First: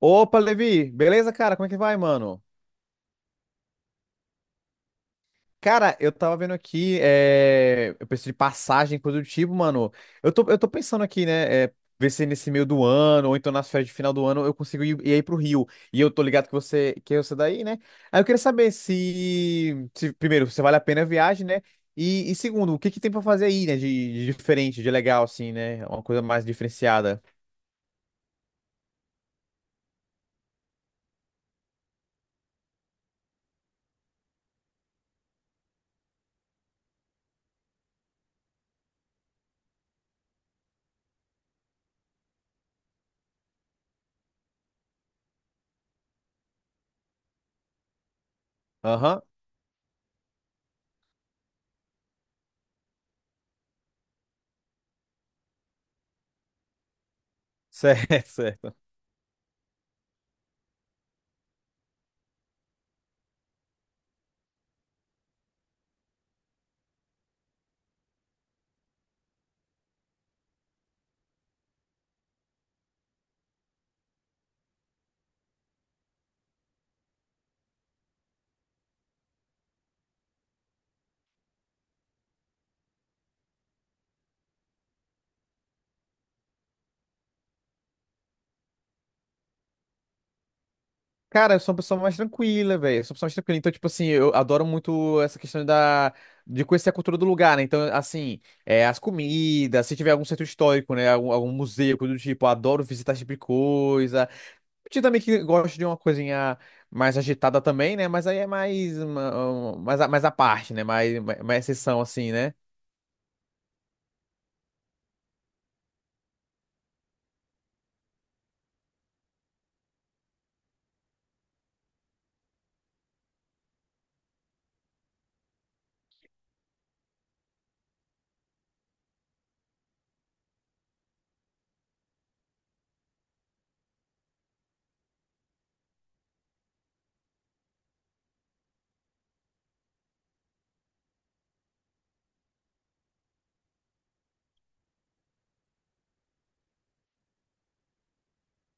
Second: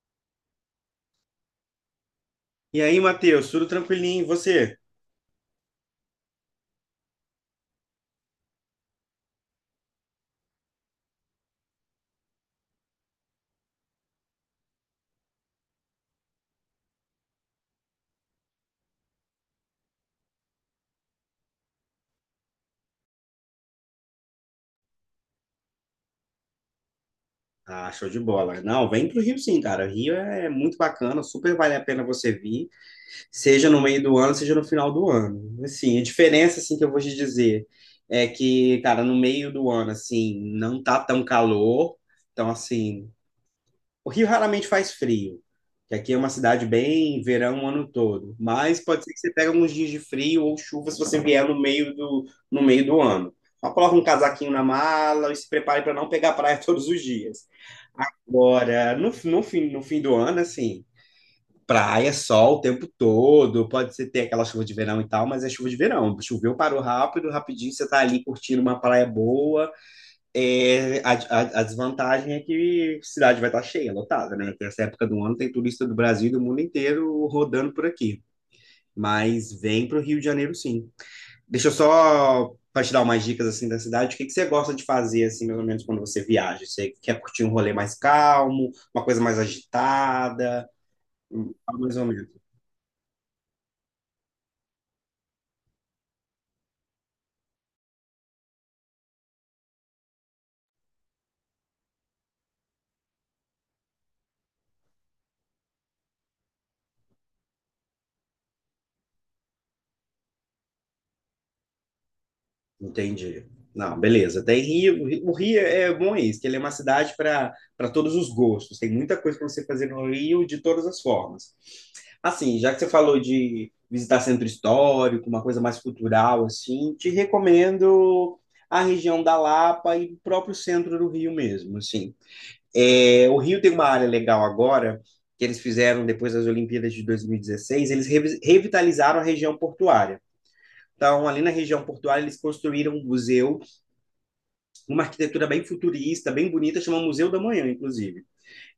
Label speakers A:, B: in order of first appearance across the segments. A: Opa, Levi, beleza, cara? Como é que vai, mano?
B: E aí, Matheus, tudo tranquilinho? E você?
A: Cara, eu tava vendo aqui, eu preciso de passagem, coisa do tipo, mano. Eu tô pensando aqui, né? Ver se nesse meio do ano, ou então nas férias de final do ano, eu consigo ir aí pro Rio. E eu tô ligado que é você daí, né? Aí eu queria saber se primeiro, se vale a pena a viagem, né? E segundo, o que que tem pra fazer aí, né? De diferente, de legal, assim, né? Uma coisa mais diferenciada.
B: Ah, show de bola. Não, vem pro Rio sim, cara. O Rio é muito bacana, super vale a pena você vir, seja no meio do ano, seja no final do ano. Assim, a diferença assim que eu vou te dizer é que, cara, no meio do ano assim, não tá tão calor. Então, assim, o Rio raramente faz frio, que aqui é uma cidade bem verão o ano todo, mas pode ser que
A: Aham.
B: você pegue alguns dias de frio ou chuva se você vier no meio do ano. Só coloca um casaquinho na mala e se prepare para não pegar praia todos os dias.
A: Certo, certo.
B: Agora, no fim do ano, assim, praia, sol o tempo todo, pode ser ter aquela chuva de verão e tal, mas é chuva de verão. Choveu, parou rápido, rapidinho, você tá ali curtindo uma praia boa. A desvantagem é que a cidade vai estar cheia, lotada, né? Nessa época do ano tem turista do Brasil e do mundo inteiro rodando por aqui. Mas vem para o Rio de Janeiro, sim. Deixa eu só para te dar umas dicas assim da cidade. O que que você gosta de fazer assim, mais ou menos quando você viaja? Você quer curtir um rolê mais calmo, uma coisa mais agitada? Hum,
A: Cara, eu sou uma
B: Mais
A: pessoa
B: ou
A: mais
B: menos.
A: tranquila, velho. Eu sou uma pessoa mais tranquila. Então, tipo assim, eu adoro muito essa questão da de conhecer a cultura do lugar, né? Então, assim, as comidas, se tiver algum centro histórico, né? Algum museu, coisa do tipo, eu adoro visitar esse tipo de coisa. Eu também que gosto de uma coisinha mais agitada também, né? Mas aí é mais à parte, né? Mais exceção, assim, né?
B: Entendi. Não, beleza. Tem Rio. O Rio é bom é isso, que ele é uma cidade para todos os gostos. Tem muita coisa para você fazer no Rio de todas as formas. Assim, já que você falou de visitar centro histórico, uma coisa mais cultural, assim, te recomendo a região da Lapa e o próprio centro do Rio mesmo, assim. É, o Rio tem uma área legal agora, que eles fizeram depois das Olimpíadas de 2016, eles revitalizaram a região portuária. Então, ali na região portuária, eles construíram um museu, uma arquitetura bem futurista, bem bonita, chama Museu da Manhã, inclusive.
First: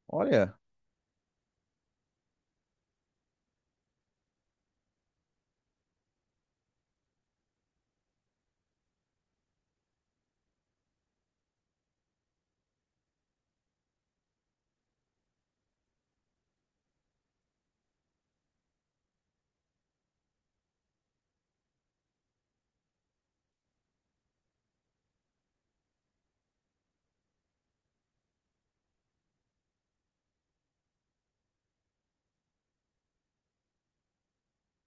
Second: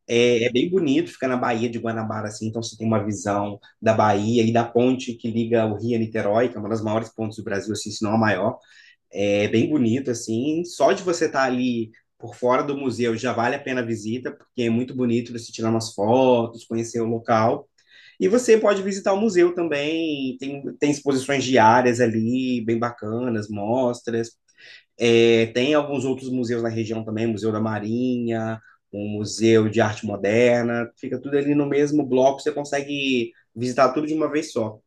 A: Olha.
B: Bem bonito, fica na Baía de Guanabara, assim, então você tem uma visão da Bahia e da ponte que liga o Rio a Niterói, que é uma das maiores pontes do Brasil, assim, se não a maior. É bem bonito, assim, só de você estar ali por fora do museu já vale a pena a visita, porque é muito bonito você tirar umas fotos, conhecer o local. E você pode visitar o museu também, tem exposições diárias ali, bem bacanas, mostras. É, tem alguns outros museus na região também, Museu da Marinha, um Museu de Arte Moderna, fica tudo ali no mesmo bloco, você consegue visitar tudo de uma vez só.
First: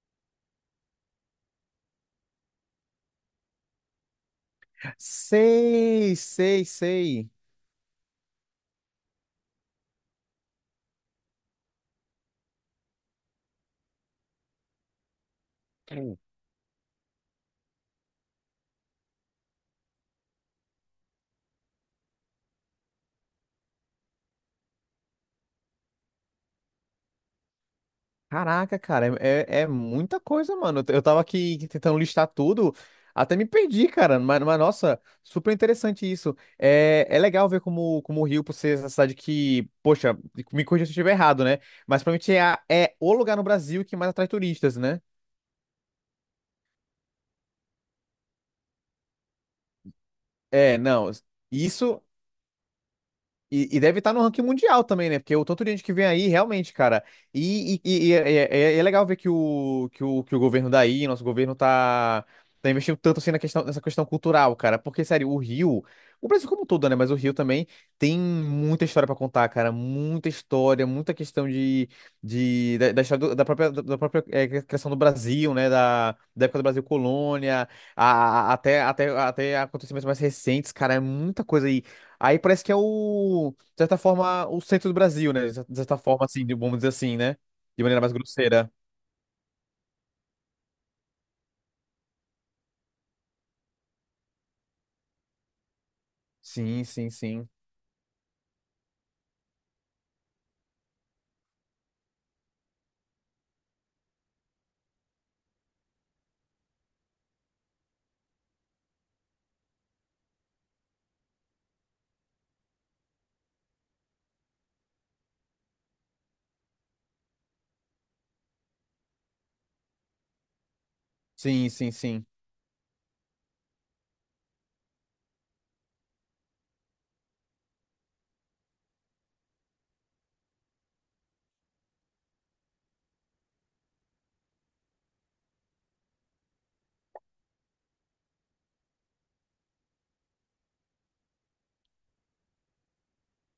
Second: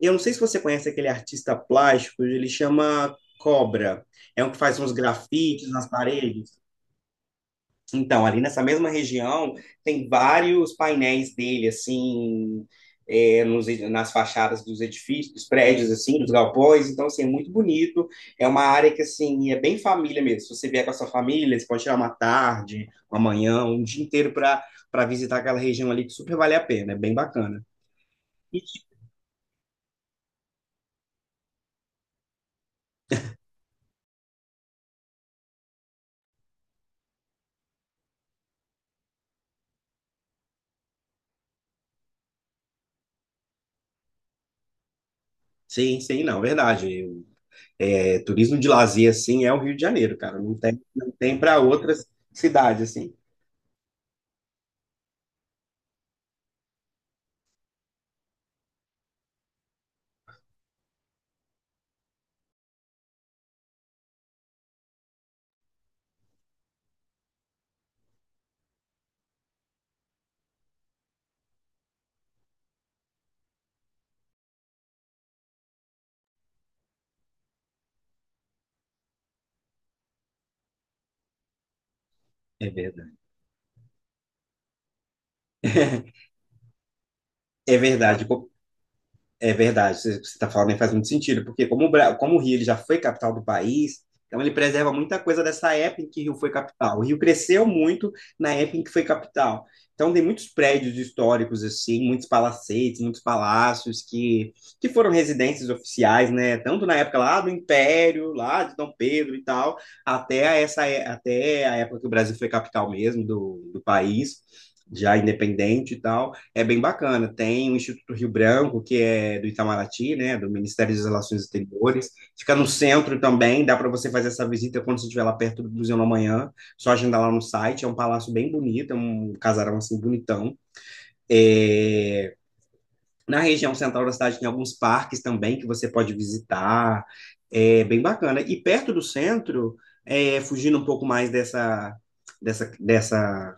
B: Eu não sei se você conhece aquele artista plástico, ele chama Cobra, é um que faz uns grafites nas
A: Sei,
B: paredes.
A: sei, sei.
B: Então, ali nessa mesma região, tem vários painéis dele, assim, nas fachadas dos edifícios, dos prédios, assim, dos galpões. Então, assim, é muito bonito. É uma área que, assim, é bem família mesmo. Se você vier com a sua família, você pode tirar uma tarde, uma manhã, um dia inteiro para visitar aquela região ali, que super vale a pena. É bem bacana.
A: Caraca, cara, é muita coisa, mano. Eu tava aqui tentando listar tudo, até me perdi, cara. Nossa, super interessante isso. É, é legal ver como o Rio, por ser essa cidade que, poxa, me corrija se eu estiver errado, né? Mas provavelmente é o lugar no Brasil que mais atrai turistas, né?
B: Sim, sim, não, verdade. É, turismo de lazer, assim, é o Rio de Janeiro, cara. Não
A: É,
B: tem, não
A: não,
B: tem para
A: isso.
B: outras cidades, assim.
A: E deve estar no ranking mundial também, né? Porque o tanto de gente que vem aí, realmente, cara. É legal ver que o governo daí, nosso governo, tá investindo tanto assim nessa questão cultural, cara. Porque, sério, o Rio, o Brasil como um todo, né? Mas o Rio também tem muita história pra contar, cara. Muita história, muita questão da história da própria criação do Brasil, né? Da época do Brasil colônia, até acontecimentos mais recentes, cara. É muita coisa aí. Aí parece
B: É
A: que é
B: verdade.
A: o, de certa forma, o centro do Brasil, né? De certa forma, assim, vamos dizer assim, né?
B: É
A: De maneira mais
B: verdade.
A: grosseira.
B: É verdade, você está falando aí faz muito sentido, porque como o Rio ele já foi capital do país, então ele preserva muita coisa dessa época em que Rio foi
A: Sim,
B: capital. O
A: sim,
B: Rio
A: sim.
B: cresceu muito na época em que foi capital. Então tem muitos prédios históricos assim, muitos palacetes, muitos palácios que foram residências oficiais, né? Tanto na época lá do Império, lá de Dom Pedro e tal, até a época que o Brasil foi capital mesmo do país, já independente e tal, é bem bacana. Tem o Instituto Rio Branco, que é do Itamaraty, né, do Ministério das Relações
A: Sim, sim,
B: Exteriores.
A: sim.
B: Fica no centro também, dá para você fazer essa visita quando você estiver lá perto do Museu da Manhã. Só agendar lá no site. É um palácio bem bonito, é um casarão assim bonitão. É... Na região central da cidade tem alguns parques também que você pode visitar. É bem bacana. E perto do centro, fugindo um pouco mais dessa, dessa, dessa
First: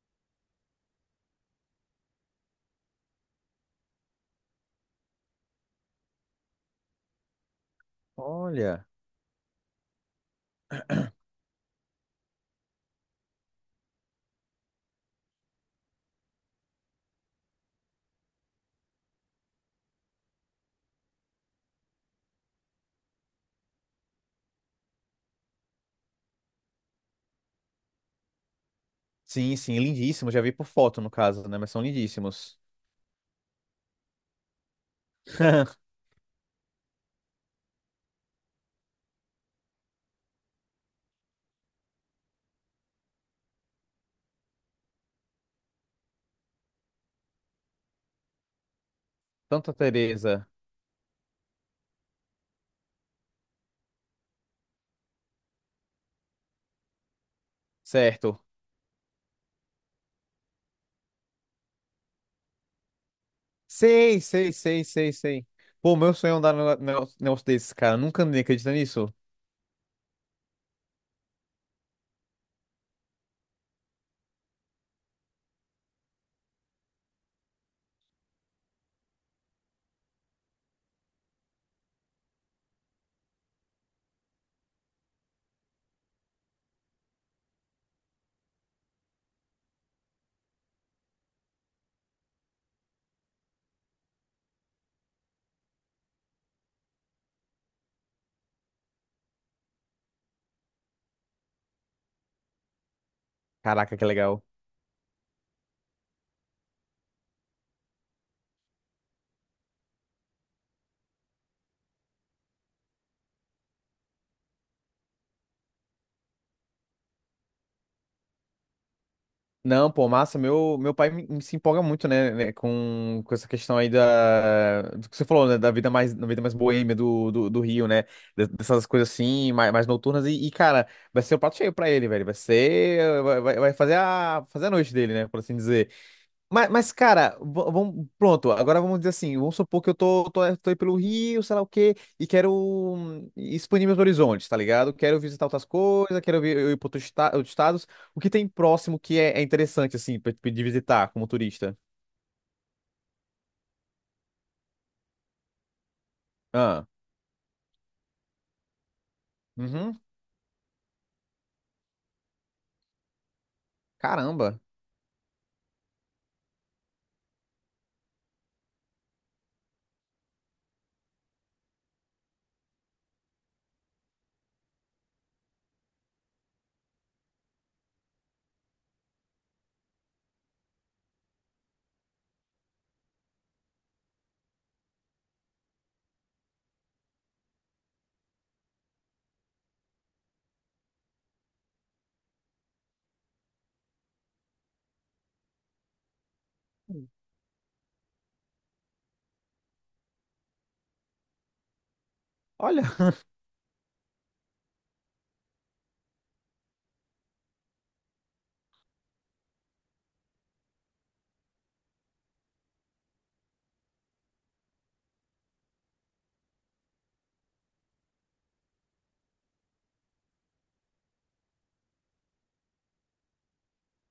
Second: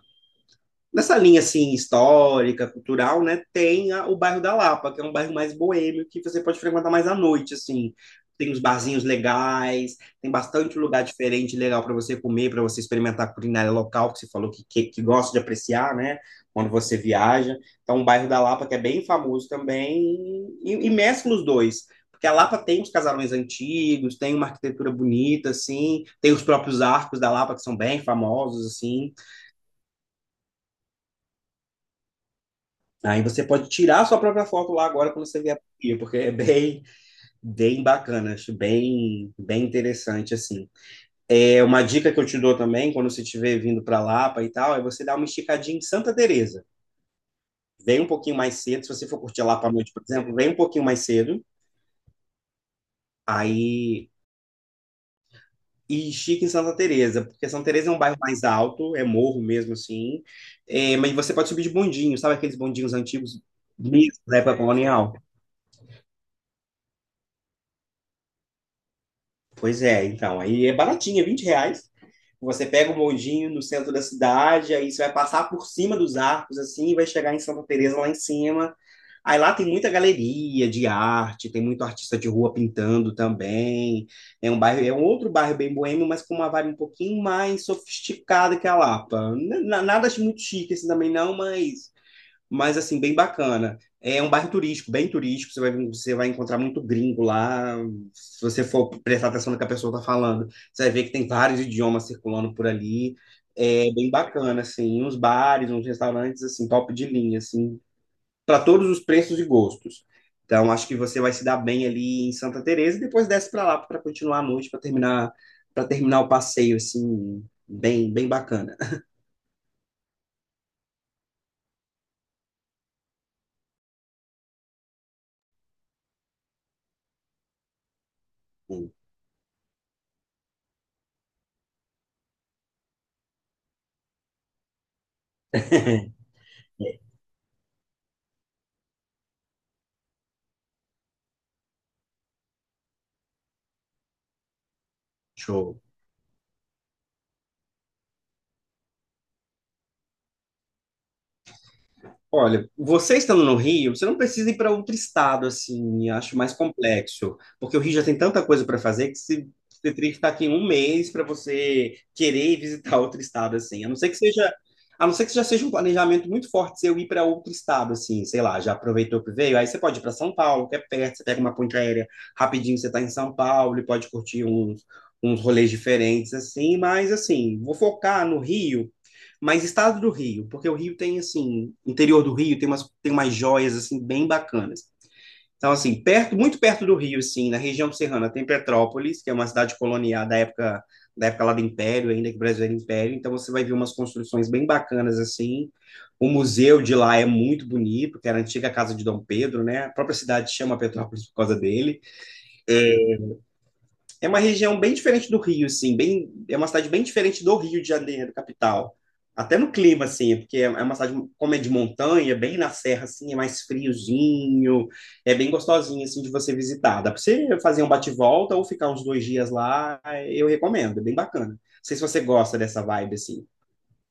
B: nessa linha assim histórica, cultural, né, tem o bairro da Lapa, que é um bairro mais boêmio que você pode frequentar mais à noite, assim. Tem uns
A: Olha.
B: barzinhos legais, tem bastante lugar diferente legal para você comer, para você experimentar a culinária local, que você falou que gosta de apreciar, né, quando você viaja. Então, o bairro da Lapa, que é bem famoso também, e mescla os dois. Porque a Lapa tem os casarões antigos, tem uma arquitetura bonita, assim, tem os próprios arcos da Lapa, que são bem famosos, assim.
A: Sim, sim, lindíssimo. Já vi por foto, no caso, né? Mas são lindíssimos.
B: Aí você pode tirar a sua própria foto lá agora quando você vier para o Rio, porque é bem, bem bacana, acho bem, bem interessante assim. É uma dica que eu te dou também, quando você estiver vindo para Lapa e tal, é você dar uma esticadinha em Santa Teresa. Vem um pouquinho mais cedo, se você for curtir Lapa à
A: Santa
B: noite, por exemplo,
A: Teresa.
B: vem um pouquinho mais cedo, aí e estica em Santa Teresa, porque Santa Teresa é um bairro mais
A: Certo.
B: alto, é morro mesmo assim, é, mas você pode subir de bondinho, sabe aqueles bondinhos antigos mesmo
A: Sei,
B: da
A: sei,
B: época
A: sei, sei,
B: colonial?
A: sei. Pô, meu sonho é andar num negócio desse, cara. Nunca andei, acredita nisso?
B: Pois é, então, aí é baratinho, é R$ 20. Você pega o moldinho no centro da cidade, aí você vai passar por cima dos arcos, assim, e vai chegar em Santa Teresa lá em cima. Aí lá tem muita galeria de arte, tem muito artista de rua pintando também. É um bairro, é um outro bairro bem boêmio, mas com uma vibe um pouquinho mais sofisticada que a Lapa. Nada muito chique assim também não, mas assim, bem bacana. É um bairro turístico, bem turístico, você vai encontrar muito gringo lá. Se você for prestar atenção no que a pessoa está falando, você vai ver que tem vários idiomas circulando por ali. É
A: Caraca, que
B: bem
A: legal.
B: bacana, assim, uns bares, uns restaurantes, assim, top de linha, assim, para todos os preços e gostos. Então, acho que você vai se dar bem ali em Santa Teresa e depois desce para lá para continuar a noite, para terminar o passeio, assim, bem, bem bacana.
A: Não, pô, massa. Meu pai me- me se empolga muito, né, com essa questão aí da, do que você falou, né, da vida mais boêmia do Rio, né, dessas coisas assim, mais noturnas. Cara, vai ser o prato cheio pra ele, velho. Vai ser, vai, vai vai fazer a, fazer a noite dele, né, por assim dizer. Cara, vamos, pronto, agora vamos dizer assim, vamos supor que eu tô aí pelo Rio, sei lá o quê, e quero expandir meus horizontes, tá ligado? Quero visitar outras
B: Show.
A: coisas, quero vi- eu ir para outros, outros estados. O que tem próximo é interessante, assim, pra, pra de visitar como turista?
B: Olha, você estando no Rio, você não precisa ir para outro estado, assim, acho mais
A: Ah,
B: complexo, porque o Rio já tem tanta coisa para fazer que você
A: uhum,
B: teria que estar aqui um mês para você querer ir visitar outro estado, assim,
A: caramba,
B: a não ser que já seja um planejamento muito forte se eu ir para outro estado, assim, sei lá, já aproveitou que veio, aí você pode ir para São Paulo, que é perto, você pega uma ponte aérea rapidinho, você está em São Paulo e pode curtir uns rolês diferentes, assim, mas, assim, vou focar no Rio mas estado do Rio, porque o Rio tem, assim, interior do Rio tem umas joias, assim, bem bacanas. Então, assim, perto, muito perto do Rio, assim, na região serrana, tem Petrópolis, que é uma cidade colonial da época lá do Império, ainda que o Brasil era Império. Então, você vai ver umas construções bem bacanas, assim. O museu de lá é muito bonito, que era a antiga casa de Dom Pedro, né? A própria cidade chama Petrópolis por causa dele.
A: olha.
B: É uma região bem diferente do Rio, assim, bem, é uma cidade bem diferente do Rio de Janeiro, capital. Até no clima, assim, é porque é uma cidade, como é de montanha, bem na serra, assim, é mais friozinho, é bem gostosinho, assim, de você visitar. Dá pra você fazer um bate-volta ou ficar uns 2 dias lá, eu recomendo, é bem bacana. Não sei se você gosta dessa vibe, assim.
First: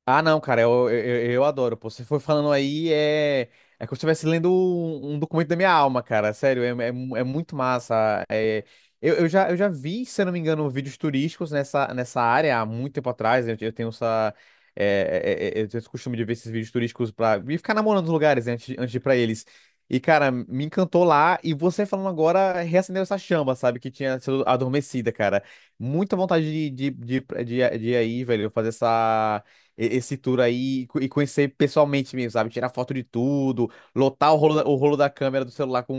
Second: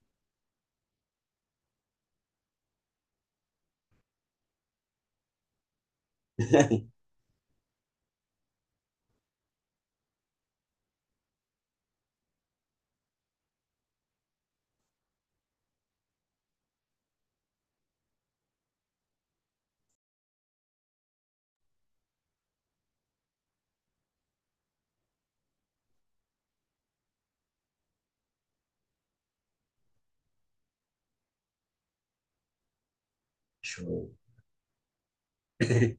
A: Ah, não, cara, eu adoro, pô. Você foi falando aí, é como se eu estivesse lendo um documento da minha alma, cara. Sério, é muito massa. Eu já vi, se eu não me engano, vídeos turísticos nessa área há muito tempo atrás. Eu tenho essa. Eu tenho esse costume de ver esses vídeos turísticos pra. E ficar namorando os lugares, né, antes de ir pra eles. E, cara, me encantou lá. E você falando agora reacendeu essa chama, sabe? Que tinha sido adormecida, cara. Muita vontade de ir aí, velho, fazer esse tour aí e conhecer pessoalmente mesmo, sabe? Tirar foto de tudo,
B: Show.
A: lotar o rolo da câmera do celular com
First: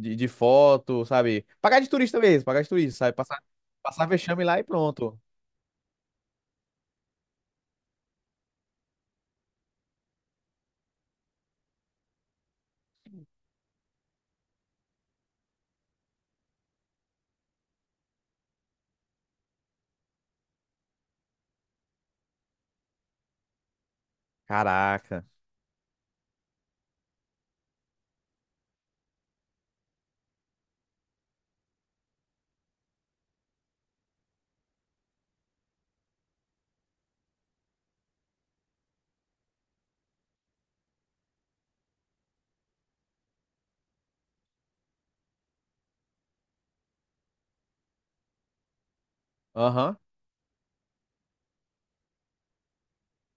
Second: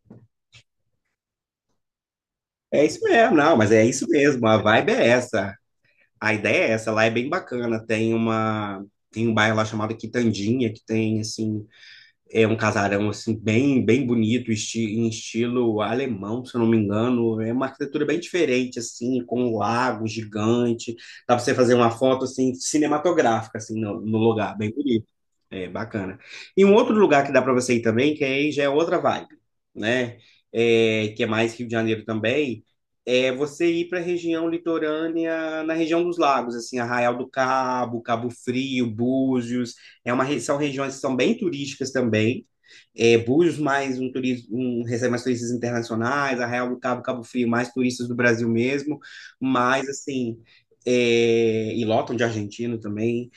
A: de, de foto, sabe? Pagar de turista mesmo, pagar de
B: É
A: turista,
B: isso
A: sabe?
B: mesmo, não, mas é isso
A: Passar vexame
B: mesmo, a
A: lá e
B: vibe é
A: pronto.
B: essa. A ideia é essa, lá é bem bacana. Tem um bairro lá chamado Quitandinha, que tem assim. É um casarão assim bem bem bonito, esti em estilo alemão, se eu não me engano. É uma arquitetura bem diferente assim, com um lago gigante. Dá para você fazer uma foto assim cinematográfica assim no lugar, bem bonito.
A: Caraca.
B: É bacana. E um outro lugar que dá para você ir também, que aí já é outra vibe, né? É, que é mais Rio de Janeiro também, é você ir para a região litorânea, na região dos lagos, assim, Arraial do Cabo, Cabo Frio, Búzios. É uma, são regiões que são bem turísticas também. É, Búzios mais um turismo, um, recebe mais turistas internacionais, Arraial do Cabo, Cabo Frio, mais turistas do Brasil mesmo, mas
A: Aham.
B: assim, e lotam de argentino também,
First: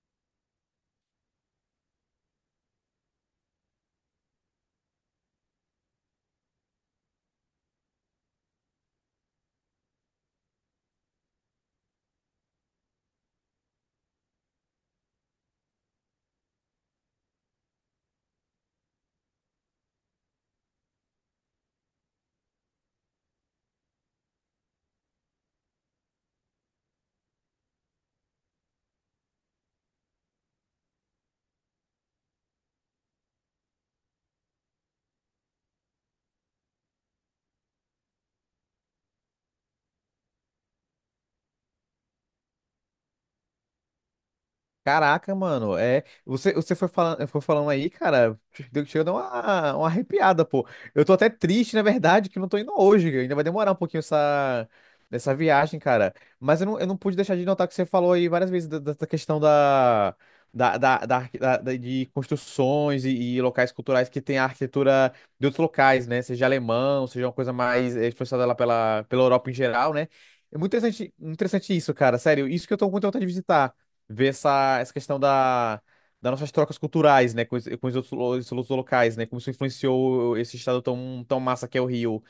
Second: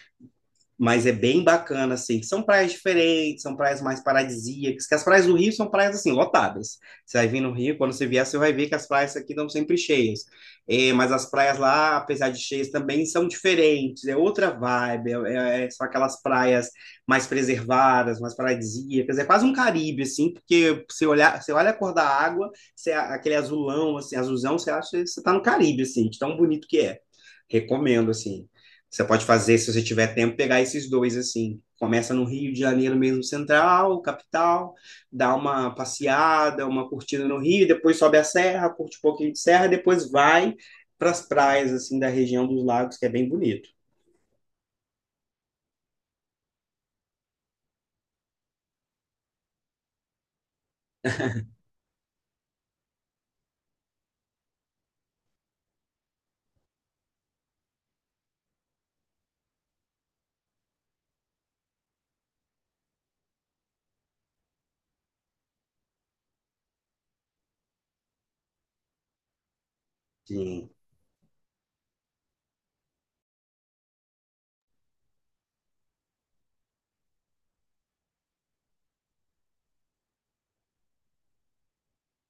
B: mas é bem bacana, assim. São praias diferentes, são praias mais paradisíacas, que as praias do Rio são praias, assim, lotadas. Você vai vir no Rio, quando você vier, você vai ver que as praias aqui estão sempre cheias. É, mas as praias lá, apesar de cheias, também são diferentes, é outra vibe, são aquelas praias mais preservadas, mais paradisíacas, é quase um Caribe, assim, porque você, olhar, você olha a cor da água, você, aquele azulão, assim, azulzão, você acha que você está no Caribe, assim, de tão bonito que é. Recomendo, assim. Você pode fazer, se você tiver tempo, pegar esses dois assim. Começa no Rio de Janeiro mesmo, central, capital, dá uma passeada, uma curtida no Rio, depois sobe a serra, curte um pouquinho de serra, depois vai para as praias assim da região dos lagos, que é bem bonito.
A: Caraca, mano, você foi falando aí, cara, chegou a dar uma arrepiada, pô. Eu tô até triste, na verdade, que eu não tô indo hoje, que ainda vai demorar um pouquinho essa viagem, cara. Mas eu não pude deixar de notar que você falou aí várias vezes dessa questão da, da, da, da arqui- da- da- de construções e locais culturais que tem a arquitetura de outros locais, né? Seja alemão, seja uma coisa mais expressada lá pela, pela Europa em geral, né? É
B: Sim,
A: muito interessante, interessante isso, cara, sério, isso que eu tô com muita vontade de visitar ver essa questão das nossas trocas culturais, né, com os outros, os outros locais, né, como isso influenciou esse estado tão massa que é o Rio.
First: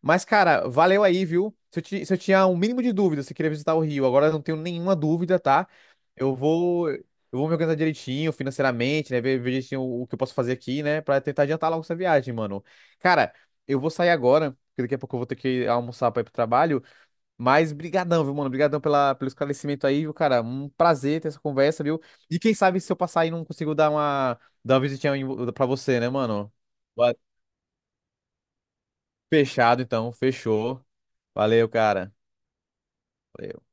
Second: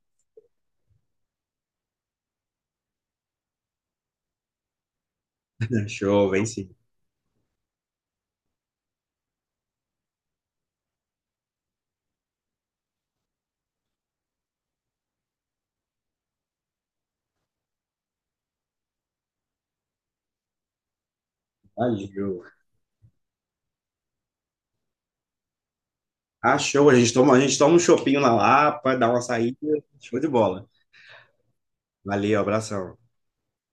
A: Mas, cara, valeu aí, viu? Se eu, se eu tinha um mínimo de dúvida se eu queria visitar o Rio, agora eu não tenho nenhuma dúvida, tá?
B: show,
A: Eu
B: vem sim.
A: vou, eu vou me organizar direitinho, financeiramente, né, ver direitinho o que eu posso fazer aqui, né, pra tentar adiantar logo essa viagem, mano. Cara, eu vou sair agora, porque daqui a pouco eu vou ter que almoçar pra ir pro trabalho. Mas brigadão, viu, mano? Brigadão pela, pelo esclarecimento aí, viu, cara? Um prazer ter essa conversa, viu? E
B: Valeu.
A: quem sabe se eu passar aí não consigo dar uma visitinha pra você, né, mano?
B: Ah, show,
A: Va-
B: a gente toma um chopinho na Lapa, dá uma saída,
A: Fechado, então.
B: show de bola.
A: Fechou. Valeu, cara.
B: Valeu, abração.
A: Valeu.